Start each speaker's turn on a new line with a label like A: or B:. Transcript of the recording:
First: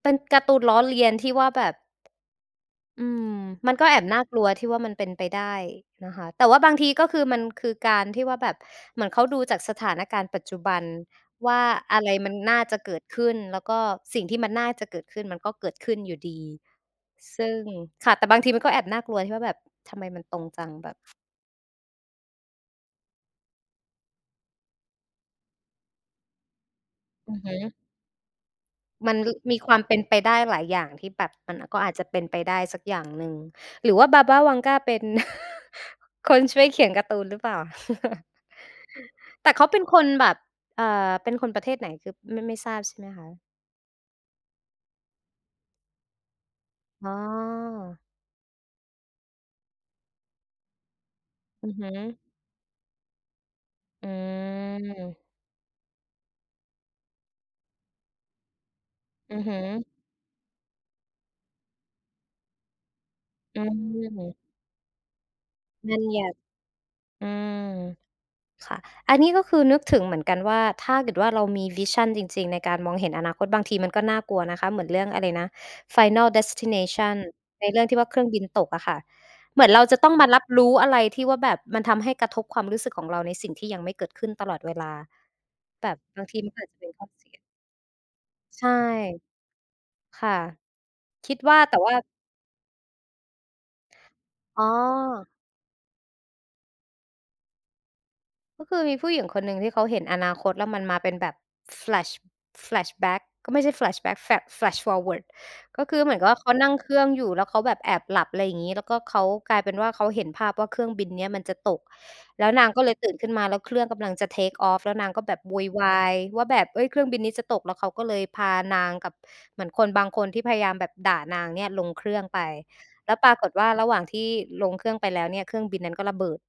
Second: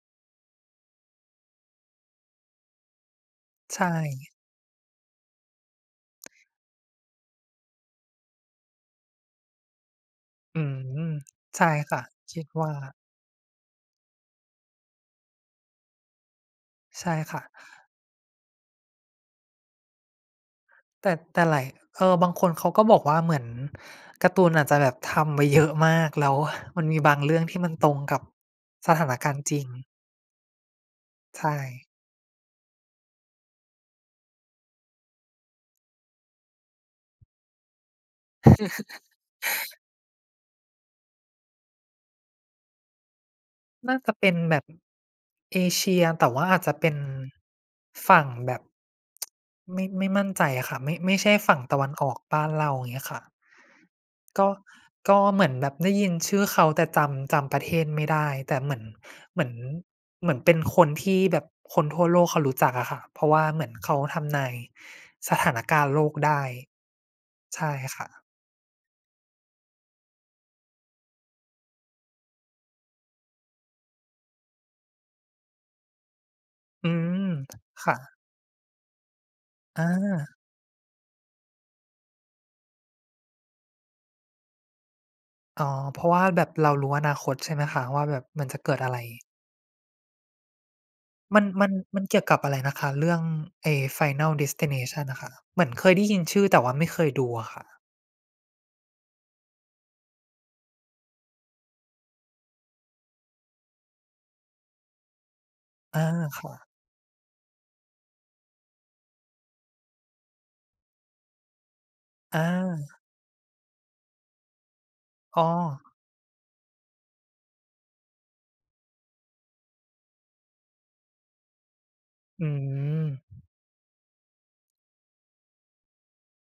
A: เป็นการ์ตูนล้อเลียนที่ว่าแบบ อืม มัน
B: ใช
A: ก็แอบน่า
B: ่
A: กลัวที่ว่ามันเป็นไปได้นะคะ แต่ว่าบางทีก็คือ มันคือการที่ว่าแบบ เหมือนเขาดูจากสถานการณ์ปัจจ
B: อ
A: ุ
B: ื
A: บ
B: ม
A: ันว่
B: ใ
A: า
B: ช่ค
A: อ
B: ่ะ
A: ะไรมั
B: ค
A: น
B: ิด
A: น่า
B: ว่า
A: จะเกิดขึ้น แล้วก็สิ่งที่มันน่าจะเกิดขึ้น มันก็เกิดขึ้นอยู่ดี
B: ใช่ค
A: ซ
B: ่
A: ึ
B: ะ
A: ่ง ค่ะ แต่บางทีมันก็แอบน่ากลัว ที่ว่าแบบ "ทำไมมันตรงจัง แบบ"
B: แต่ แต่หลาย เออ บางคนเขาก็บอกว่าเหมือนการ์ตูนอาจจะแบบทำไว้ เยอะ มาก แล้วมันมีบางเร
A: อื
B: ื่อ
A: อ
B: ง
A: ฮ
B: ท
A: ึ
B: ี่มันตรงกับสถา
A: ม
B: น
A: ัน
B: ก
A: ร
B: ารณ์จ
A: ม
B: ร
A: ี
B: ิง
A: ความเป็นไปได้หลายอย่างที่แบบ
B: ใช
A: มัน อ ก็
B: ่
A: อาจจะเป็นไปได้สักอย่างหนึ่ง หรือว่า Baba Vanga เป็น คนช่วยเขียนการ์ตูนหรือเปล่า? แต่เขาเป็นคนแบบ เอ่อ เป็นคนประเทศไหน คือไม่ ไม่ทราบใช่ไหมคะ?
B: น่าจะเป็นแบบ เอเชีย แต่ว่าอาจจะเป็น
A: อ๋อ
B: ฝั่งแบบ ไม่ ไม่มั่นใจอะค่ะ ไม่ ไม่ใช่ฝั่ง
A: อื
B: ต
A: อ
B: ะ
A: ฮ
B: วันออ
A: ึ
B: กบ้านเรา อย่างเงี้ยค่ะ
A: อื
B: ก็ ก
A: ม
B: ็เหมือนแบบได้ยินชื่อเขา แต่จำ จำประเทศไม่ได้ แต่เหมือน
A: อื
B: เหม
A: อ
B: ือ
A: ฮ
B: น
A: ึ
B: เหมือนเป็นคนที่แบบคนทั่วโลกเขารู้จักอะค่ะ เพราะว่า
A: อ
B: เห
A: ื
B: มือนเขาท
A: ม
B: ำนายสถานการณ
A: บ
B: ์โ
A: ั
B: ล
A: ญ
B: ก
A: ญ
B: ไ
A: ั
B: ด
A: ติ
B: ้
A: อื
B: ใช
A: ม
B: ่ค่ะ
A: ค่ะ อันนี้ก็คือนึกถึงเหมือนกัน ว่าถ้าเกิดว่าเรามี วิชัน จริง ๆ ในการมองเห็นอนาคต บางทีมันก็น่ากลัวนะคะ เหมือนเรื่องอะไรนะ Final
B: อื
A: Destination
B: ม
A: ในเรื่อ
B: ค
A: ง
B: ่
A: ที่ว่า
B: ะ
A: เครื่องบินตกอะค่ะ เหมือนเร
B: อ
A: าจะต้องมา
B: า
A: รับรู้อะไรที่ว่าแบบมันทำให้กระทบความรู้สึกของเราในสิ่งที่ยังไม่เกิดขึ้นตลอดเวลา
B: อ๋อ
A: แบ
B: เ
A: บ
B: พราะว
A: บ
B: ่
A: า
B: า
A: งที
B: แบ
A: ม
B: บ
A: ันก็อ
B: เ
A: า
B: ร
A: จ
B: า
A: จะเ
B: ร
A: ป
B: ู
A: ็น
B: ้
A: ข
B: อ
A: ้อ
B: นา
A: เส
B: ค
A: ี
B: ต
A: ย
B: ใช่ไหมคะว่าแบบมันจะ
A: ใช
B: เก
A: ่
B: ิดอะไร
A: ค่ะ คิ
B: ม
A: ด
B: ัน
A: ว่า
B: มัน
A: แต่ว่า
B: มันเกี่ยวกับอะไรนะคะ เรื่อง ไอ้ Final
A: อ๋อ
B: Destination อะค่ะ เหมือนเคยได้ยินชื่อ แต่ว่าไม่เคยดูอะค่ะ
A: ก็คือมีผู้หญิงคนหนึ่งที่เขาเห็นอนาคต แล้วมันมาเป็นแบบ Flash Flashback ก็ไม่ใช่ Flashback Flash Flash forward ก็ค
B: อ
A: ือ
B: า
A: เหมือนกับว่
B: ค
A: าเข
B: ่
A: า
B: ะ
A: นั่งเครื่องอยู่ แล้วเขาแบบแอบหลับ อะไรอย่างงี้ แล้วก็เขา กลายเป็นว่าเขาเห็นภาพว่าเครื่องบินเนี่ยมันจะตก
B: อ
A: แล้วนางก็เล
B: า
A: ยตื่นขึ้นมา แล้วเครื่องกำลังจะ Take off แล้วนางก็แบ
B: อ
A: บ
B: ๋
A: โวยว
B: อ
A: ายว่าแบบ เอ๊ย เครื่องบินนี้จะตก แล้วเขาก็เลยพานางกับ เหมือนคนบางคนที่พยายามแบบด่านางเนี่ยลงเครื่องไ
B: อ
A: ป
B: ืม
A: แล้วปรากฏว่าระหว่างที่ลงเครื่องไปแล้วเนี่ย เครื่องบินนั้นก็ระเบิด